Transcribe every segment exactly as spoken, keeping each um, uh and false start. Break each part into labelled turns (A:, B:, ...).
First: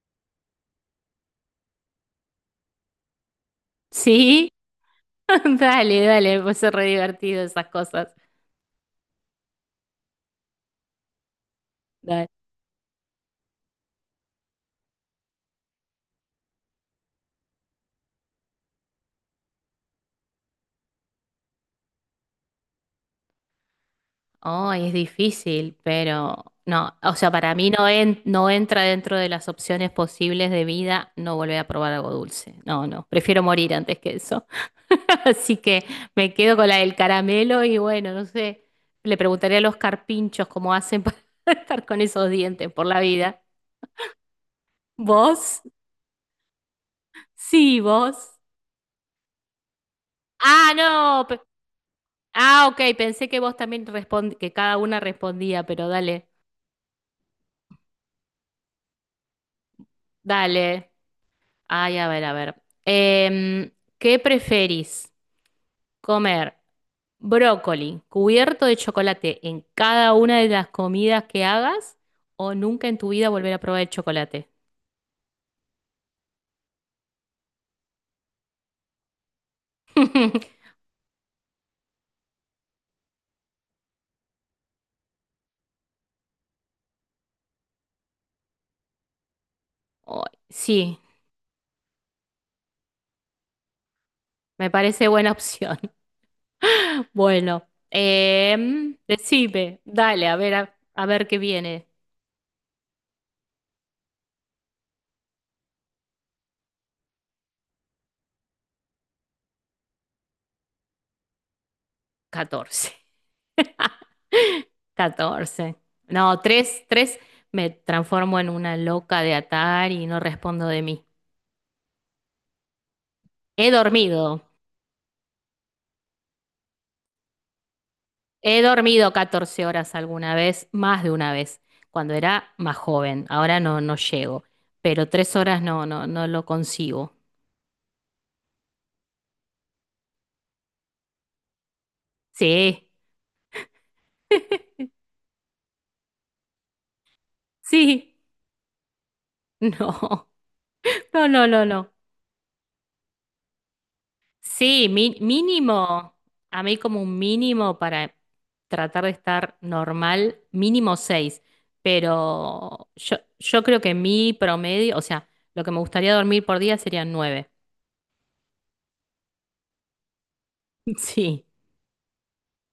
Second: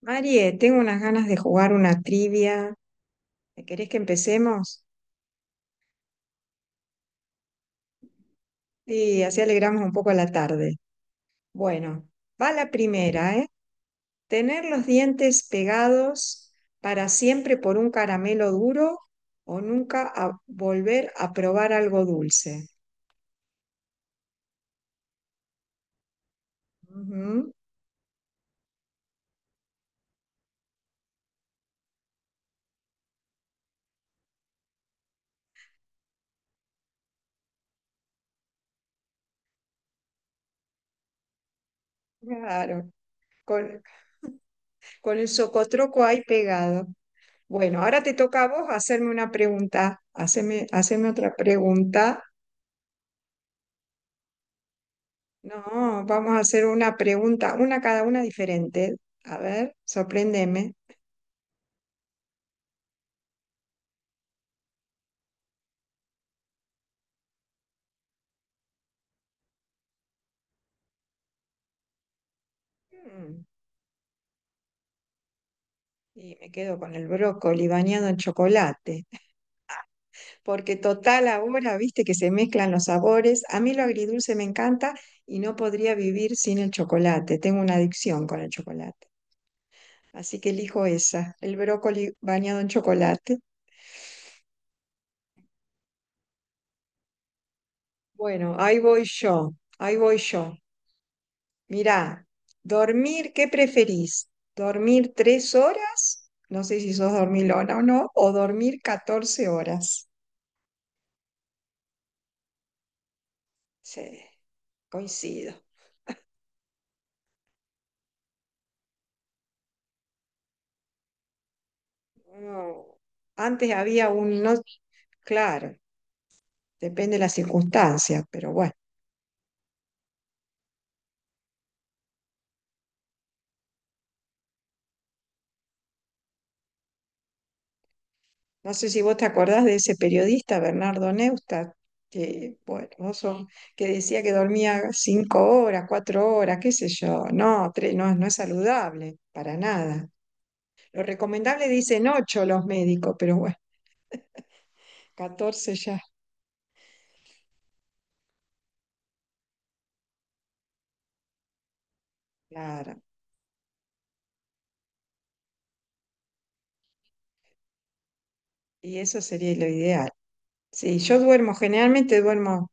A: Marie, tengo unas ganas de jugar una trivia. ¿Querés que
B: Sí,
A: empecemos?
B: dale, dale, pues es re divertido esas cosas.
A: Y así alegramos un poco la tarde. Bueno,
B: Dale.
A: va la primera, ¿eh? ¿Tener los dientes pegados para siempre por un caramelo duro o nunca a- volver a probar algo dulce?
B: Oh, es difícil, pero no, o sea, para
A: Ujú,
B: mí no, en- no entra dentro de las opciones posibles de vida no volver a probar algo dulce. No, no, prefiero morir antes que eso. Así que me quedo con la del caramelo y bueno, no sé, le preguntaré a los carpinchos cómo hacen para estar con esos dientes por
A: claro,
B: la vida.
A: con, con el
B: ¿Vos?
A: socotroco ahí pegado.
B: Sí,
A: Bueno, ahora te
B: vos.
A: toca a vos hacerme una pregunta. Haceme,
B: Ah,
A: haceme
B: no.
A: otra pregunta.
B: Ah, ok, pensé que vos también respondí, que cada una respondía, pero
A: No,
B: dale,
A: vamos a hacer una pregunta, una cada una diferente. A ver, sorpréndeme.
B: dale. Ay, a ver, a ver. Em, ¿qué preferís? ¿Comer brócoli cubierto de chocolate en cada una de las comidas que hagas o nunca en tu vida
A: Mm,
B: volver a probar el chocolate?
A: Y me quedo con el brócoli bañado en chocolate, porque total ahora, viste que se mezclan los sabores. A mí lo agridulce me encanta y no podría vivir sin el chocolate. Tengo una adicción con el chocolate.
B: Oh,
A: Así que elijo
B: sí,
A: esa, el brócoli bañado en chocolate.
B: me parece buena opción. Bueno,
A: Bueno, ahí
B: em,
A: voy yo,
B: decime,
A: ahí voy
B: dale, a
A: yo.
B: ver, a, a ver qué viene.
A: Mirá, dormir, ¿qué preferís? ¿Dormir tres horas? No sé si sos dormilona o no, o dormir catorce horas.
B: Catorce
A: Sí, coincido.
B: catorce. No, tres, tres. Me transformo en una loca de atar y no respondo de mí.
A: Uno-
B: He
A: Antes había
B: dormido.
A: un, no, claro, depende de las circunstancias, pero
B: He
A: bueno,
B: dormido catorce horas alguna vez, más de una vez, cuando era más joven. Ahora no, no llego. Pero tres horas no, no, no lo consigo.
A: no sé si vos te acordás de ese periodista, Bernardo Neustadt, que,
B: Sí,
A: bueno, vos sos- que decía que dormía cinco horas, cuatro horas, qué sé yo. No, tres,
B: sí.
A: no, no es saludable, para nada.
B: No,
A: Lo
B: no, no, no,
A: recomendable
B: no.
A: dicen ocho los médicos, pero bueno,
B: Sí, mi-
A: catorce ya.
B: mínimo, a mí como un mínimo para tratar de estar normal, mínimo seis, pero
A: Claro.
B: yo, yo creo que mi promedio, o sea, lo que me gustaría dormir por día serían nueve.
A: Y eso sería lo ideal. Sí, yo
B: Sí,
A: duermo, generalmente duermo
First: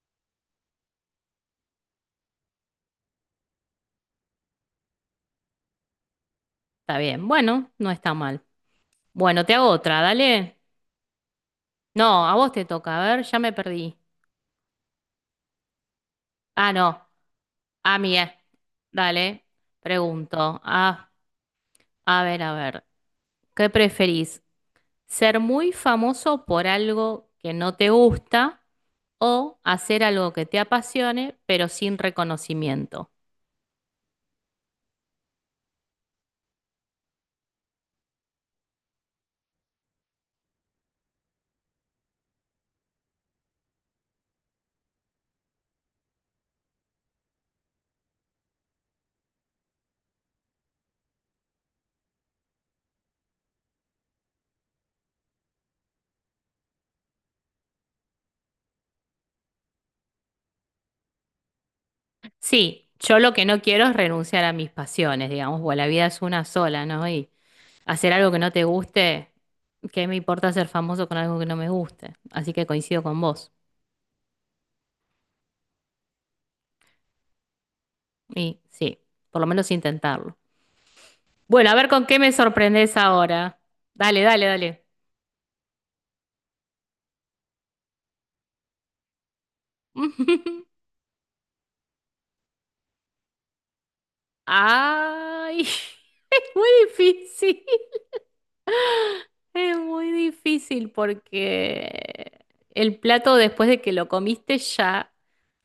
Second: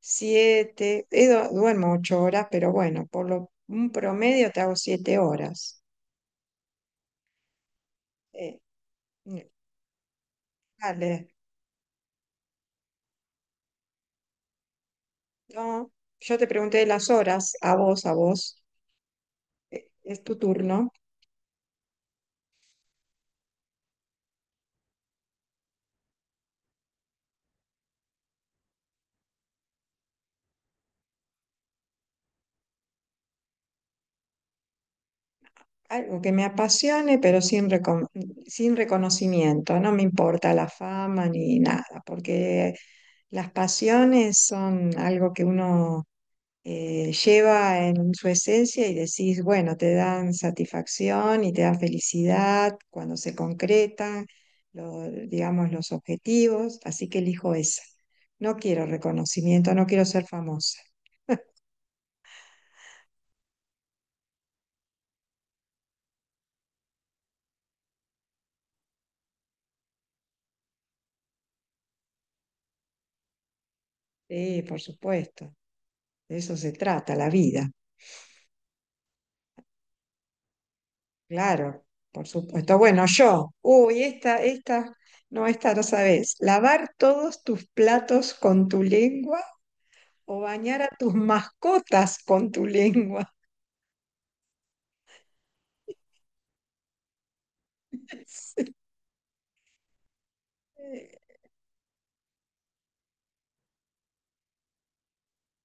A: siete, duermo ocho horas, pero bueno, por lo, un promedio te hago siete horas.
B: está bien. Bueno, no está mal.
A: Eh,
B: Bueno, te hago otra, dale.
A: dale.
B: No, a vos te toca, a ver, ya me perdí.
A: No, yo te
B: Ah,
A: pregunté
B: no,
A: las horas, a
B: a
A: vos, a
B: mí es.
A: vos.
B: Dale,
A: Eh, Es tu
B: pregunto.
A: turno.
B: Ah, a ver, a ver, ¿qué preferís? Ser muy famoso por algo que no te gusta o hacer algo que te apasione, pero sin reconocimiento.
A: Algo que me apasione, pero sin, recon- sin reconocimiento. No me importa la fama ni nada, porque las pasiones son algo que uno eh, lleva en su esencia y decís, bueno, te dan satisfacción y te dan felicidad cuando se concretan, lo- digamos, los objetivos. Así que elijo esa. No quiero reconocimiento, no quiero ser famosa.
B: Sí, yo lo que no quiero es renunciar a mis pasiones, digamos, porque la vida es una sola, ¿no? Y hacer algo que no te guste, ¿qué me importa ser famoso con algo que no me guste? Así que coincido con vos.
A: Sí, por supuesto. De eso se trata la vida.
B: Y sí, por lo menos intentarlo. Bueno, a
A: Claro,
B: ver con qué
A: por
B: me
A: supuesto.
B: sorprendés
A: Bueno, yo,
B: ahora.
A: uy,
B: Dale,
A: esta,
B: dale, dale.
A: esta, no, esta no sabes. Lavar todos tus platos con tu lengua o bañar a tus mascotas con tu lengua.
B: Ay, es muy difícil.
A: Sí.
B: Es muy difícil
A: Eh,
B: porque el plato después de que lo comiste ya,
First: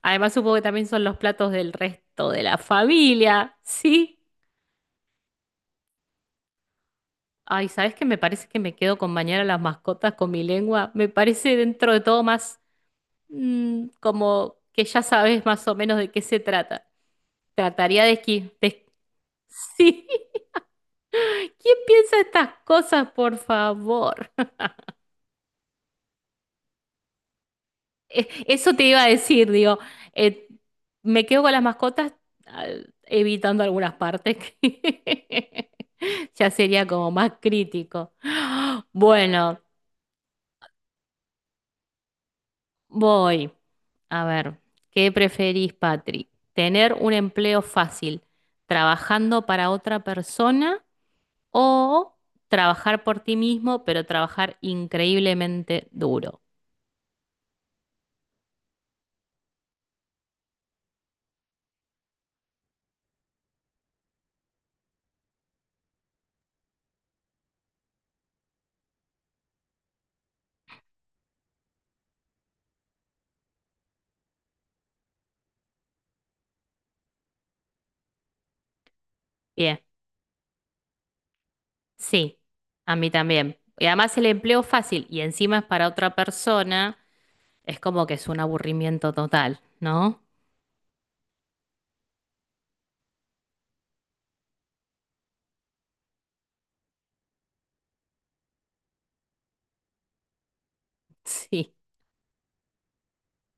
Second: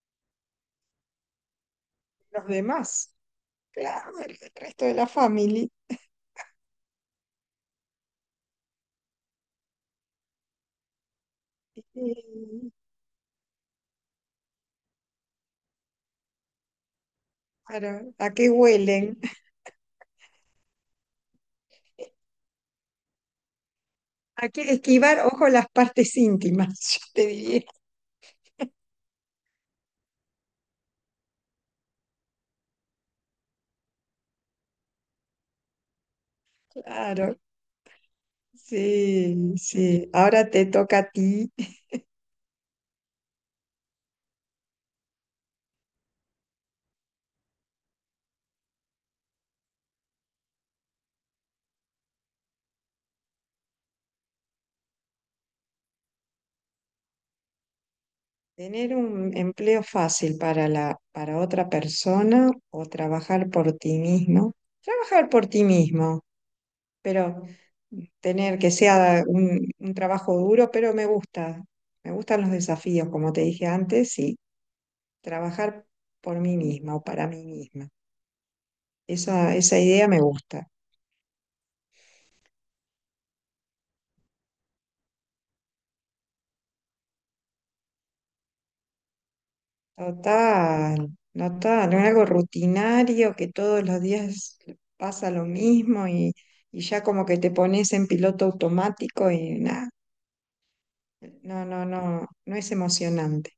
B: además supongo que también son los platos del resto de
A: los
B: la
A: demás,
B: familia,
A: claro,
B: ¿sí?
A: el el resto de la familia.
B: Ay, ¿sabes qué? Me parece que me quedo con bañar a las mascotas con mi lengua. Me parece dentro de todo más
A: Y,
B: mm, como que ya sabes más o menos de qué se trata. Trataría de
A: Claro, ¿a qué
B: esquivar.
A: huelen?
B: Sí, ¿quién piensa estas cosas, por favor?
A: ¿A qué esquivar, ojo, las partes íntimas, yo te diría.
B: Eh, Eso te iba a decir, digo, eh, me quedo con las mascotas, ah, evitando algunas partes que ya sería como más
A: Claro,
B: crítico.
A: sí,
B: Bueno,
A: sí. Ahora te toca a ti
B: voy. A ver, ¿qué preferís, Patri? ¿Tener un empleo fácil trabajando para otra persona o trabajar por ti mismo, pero trabajar increíblemente duro?
A: tener un empleo fácil para la, para otra persona o trabajar por ti mismo. Trabajar por ti mismo, pero tener que sea un, un trabajo duro, pero me gusta. Me gustan los desafíos, como te dije antes, y trabajar por mí misma o para mí misma. Esa, esa idea me gusta.
B: Sí, a mí también. Y además el empleo fácil y encima es para otra persona, es como que es un aburrimiento total, ¿no?
A: Total, total, es algo rutinario que todos los días pasa lo mismo y, y ya como que te pones en piloto automático y nada, no,
B: Sí,
A: no, no, no, es emocionante.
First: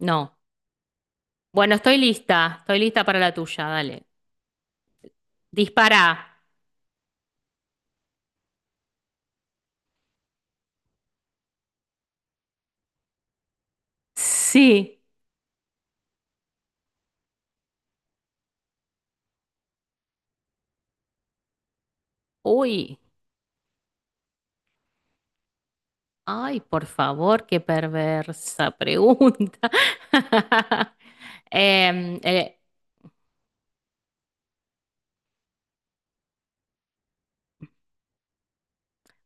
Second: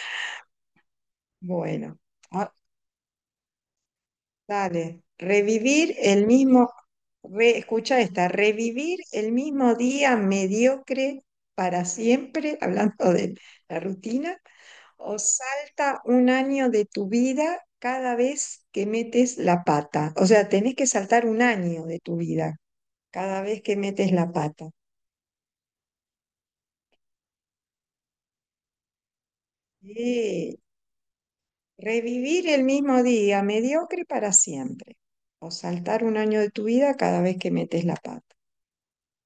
B: no. Bueno, estoy
A: Bueno, ah,
B: lista, estoy lista para la tuya, dale.
A: dale, revivir
B: Dispara.
A: el mismo, re- escucha esta, revivir el mismo día mediocre para siempre, hablando de la rutina,
B: Sí.
A: o salta un año de tu vida cada vez que metes la pata. O sea, tenés que saltar un año de tu vida
B: Uy,
A: cada vez que metes la pata.
B: ay, por favor, qué perversa pregunta.
A: Eh,
B: Em,
A: revivir
B: eh,
A: el mismo día, mediocre para siempre. O saltar un año de tu vida cada vez que metes la pata.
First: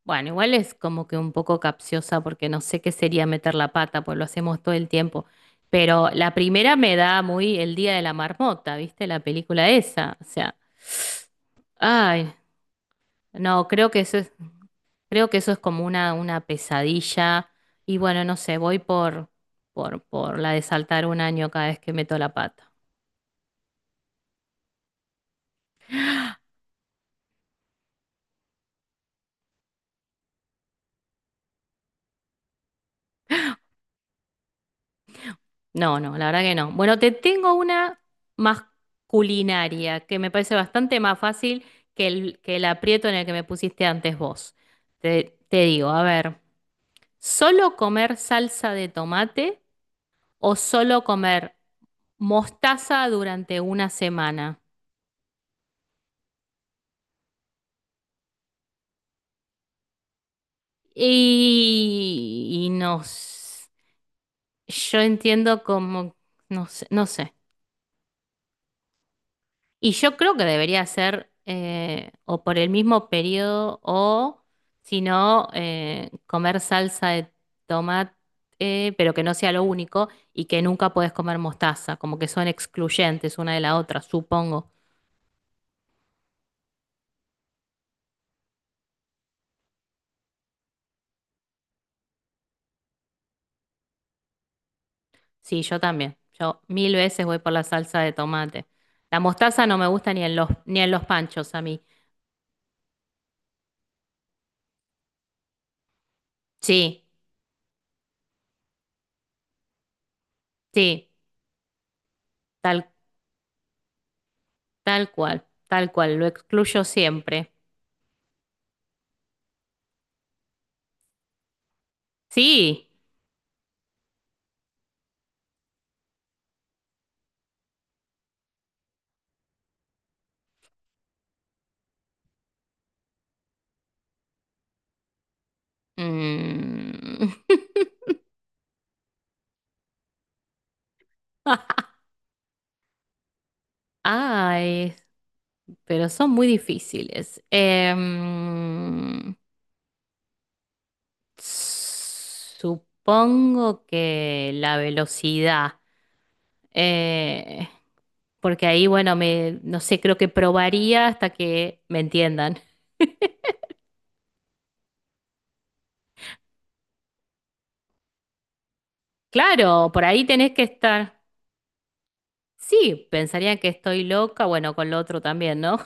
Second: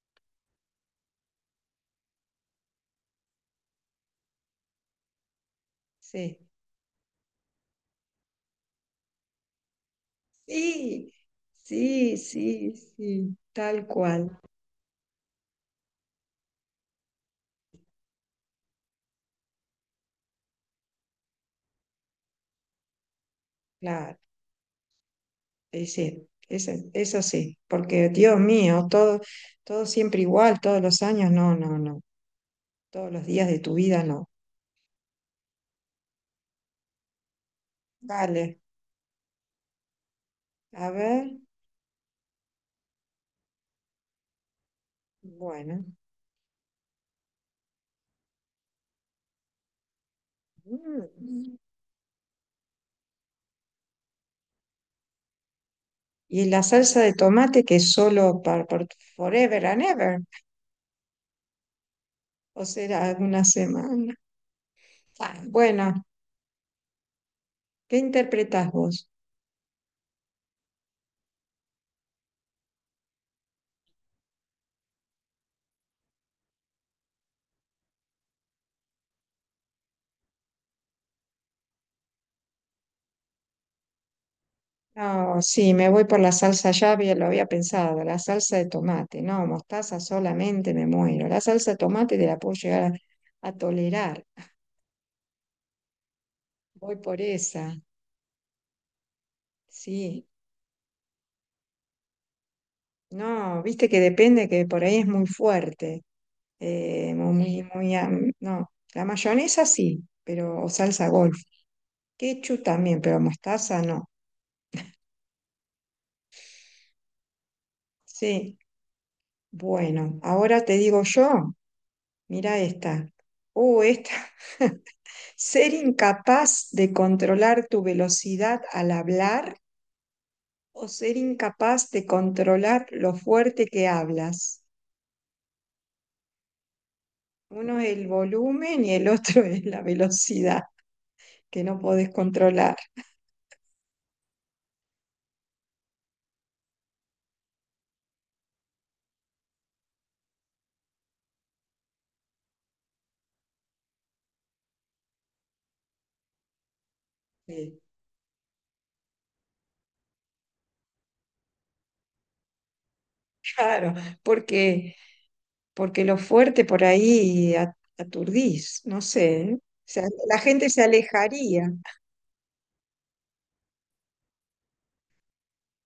B: Bueno, igual es como que un poco capciosa porque no sé qué sería meter la pata, pues lo hacemos todo el tiempo. Pero la
A: Sí,
B: primera me da muy el día de la marmota, ¿viste? La película esa. O sea,
A: sí, sí,
B: ay,
A: sí, sí,
B: no,
A: tal
B: creo que eso es,
A: cual.
B: creo que eso es como una, una pesadilla. Y bueno, no sé, voy por, por, por la de saltar un año cada vez que meto la pata.
A: Claro, eh, sí, eso, eso sí, porque Dios mío, todo, todo siempre igual, todos los años, no, no, no. Todos los días de tu vida, no.
B: No, no, la verdad que no. Bueno, te tengo una
A: Vale,
B: más culinaria, que me parece
A: a
B: bastante más
A: ver,
B: fácil que el, que el aprieto en el que me pusiste antes vos. Te, te
A: bueno.
B: digo, a ver, ¿solo comer salsa de tomate o solo comer
A: Mm.
B: mostaza durante una semana?
A: ¿Y la salsa de tomate que es solo para, forever and ever?
B: Y,
A: ¿O
B: y
A: será
B: no,
A: alguna
B: s-
A: semana?
B: yo
A: Ah,
B: entiendo
A: Bueno,
B: como, no sé, no sé.
A: ¿qué interpretás vos?
B: Y yo creo que debería ser eh, o por el mismo periodo o, si no, eh, comer salsa de tomate, eh, pero que no sea lo único y que nunca puedes comer mostaza, como que son excluyentes una de la otra, supongo.
A: No, sí, me voy por la salsa, ya había- lo había pensado, la salsa de tomate. No, mostaza solamente me muero. La salsa de tomate te la puedo llegar a, a tolerar.
B: Sí, yo también. Yo mil
A: Voy por
B: veces voy por la
A: esa,
B: salsa de tomate. La mostaza no me gusta ni
A: sí.
B: en los, ni en los panchos a mí.
A: No, viste que depende que por ahí es muy fuerte.
B: Sí,
A: eh, muy, muy, am- no, la mayonesa sí, pero, o salsa
B: sí,
A: golf. Ketchup
B: tal,
A: también, pero mostaza no.
B: tal cual, tal cual, lo excluyo siempre.
A: Sí, bueno, ahora te digo yo, mira
B: Sí.
A: esta. Oh, esta. Ser incapaz de controlar tu velocidad al hablar o ser incapaz de controlar lo fuerte que hablas.
B: Mm.
A: Uno es el volumen y el otro es la velocidad que no podés controlar.
B: Ay, pero son muy difíciles. Em, supongo que la velocidad, eh,
A: Sí.
B: porque ahí, bueno, me, no sé, creo que probaría hasta que me entiendan.
A: Claro, porque porque lo fuerte por ahí a- aturdís, no sé, ¿eh? O
B: Claro, por
A: sea,
B: ahí
A: la
B: tenés que
A: gente se
B: estar.
A: alejaría.
B: Sí, pensarían que estoy loca, bueno, con lo otro también, ¿no?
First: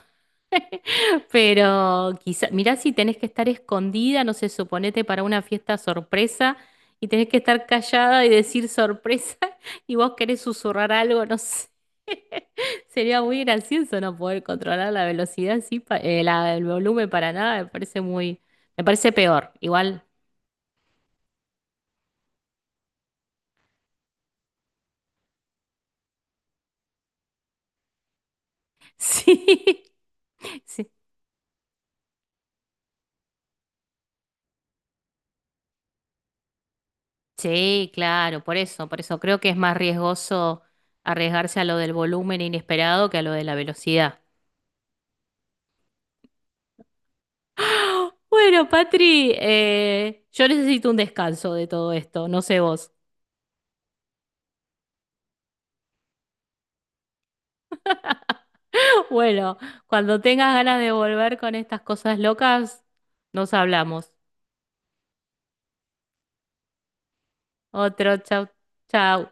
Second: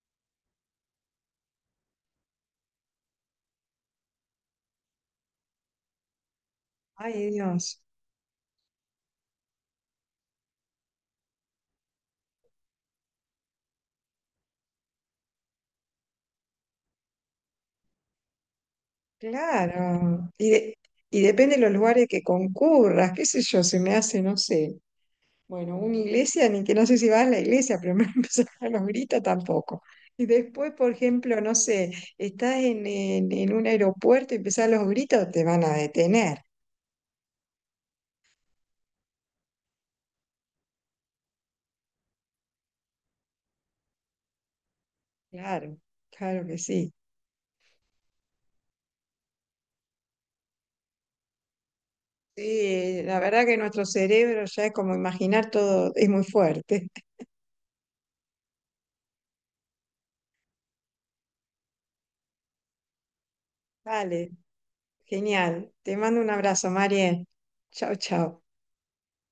B: Pero quizá, mirá si tenés que estar escondida, no sé, suponete para una fiesta sorpresa y tenés
A: Ay,
B: que estar
A: Dios,
B: callada y decir sorpresa y vos querés susurrar algo, no sé. Sería muy gracioso no poder controlar la velocidad, sí, pa- eh, la- el volumen para nada, me parece muy, me parece peor, igual.
A: claro. Y, de- y depende de los lugares que concurras, qué sé yo, se me hace, no sé. Bueno, una iglesia, ni que no sé si vas a la iglesia, pero me empezar a los gritos
B: Sí,
A: tampoco. Y después,
B: sí.
A: por ejemplo, no sé, estás en, en, en un aeropuerto y empezás los gritos, te van a detener.
B: Sí, claro, por eso, por eso creo que es más riesgoso arriesgarse a lo del volumen inesperado que a lo de la velocidad.
A: Claro, claro que sí.
B: Bueno, Patri, eh, yo necesito un descanso de todo esto, no sé vos.
A: Sí, la verdad que nuestro cerebro ya es como imaginar todo, es muy fuerte.
B: Bueno, cuando tengas ganas de volver con estas cosas locas, nos hablamos.
A: Vale, genial. Te mando un abrazo, María. Chao,
B: Otro,
A: chao.
B: chau, chau.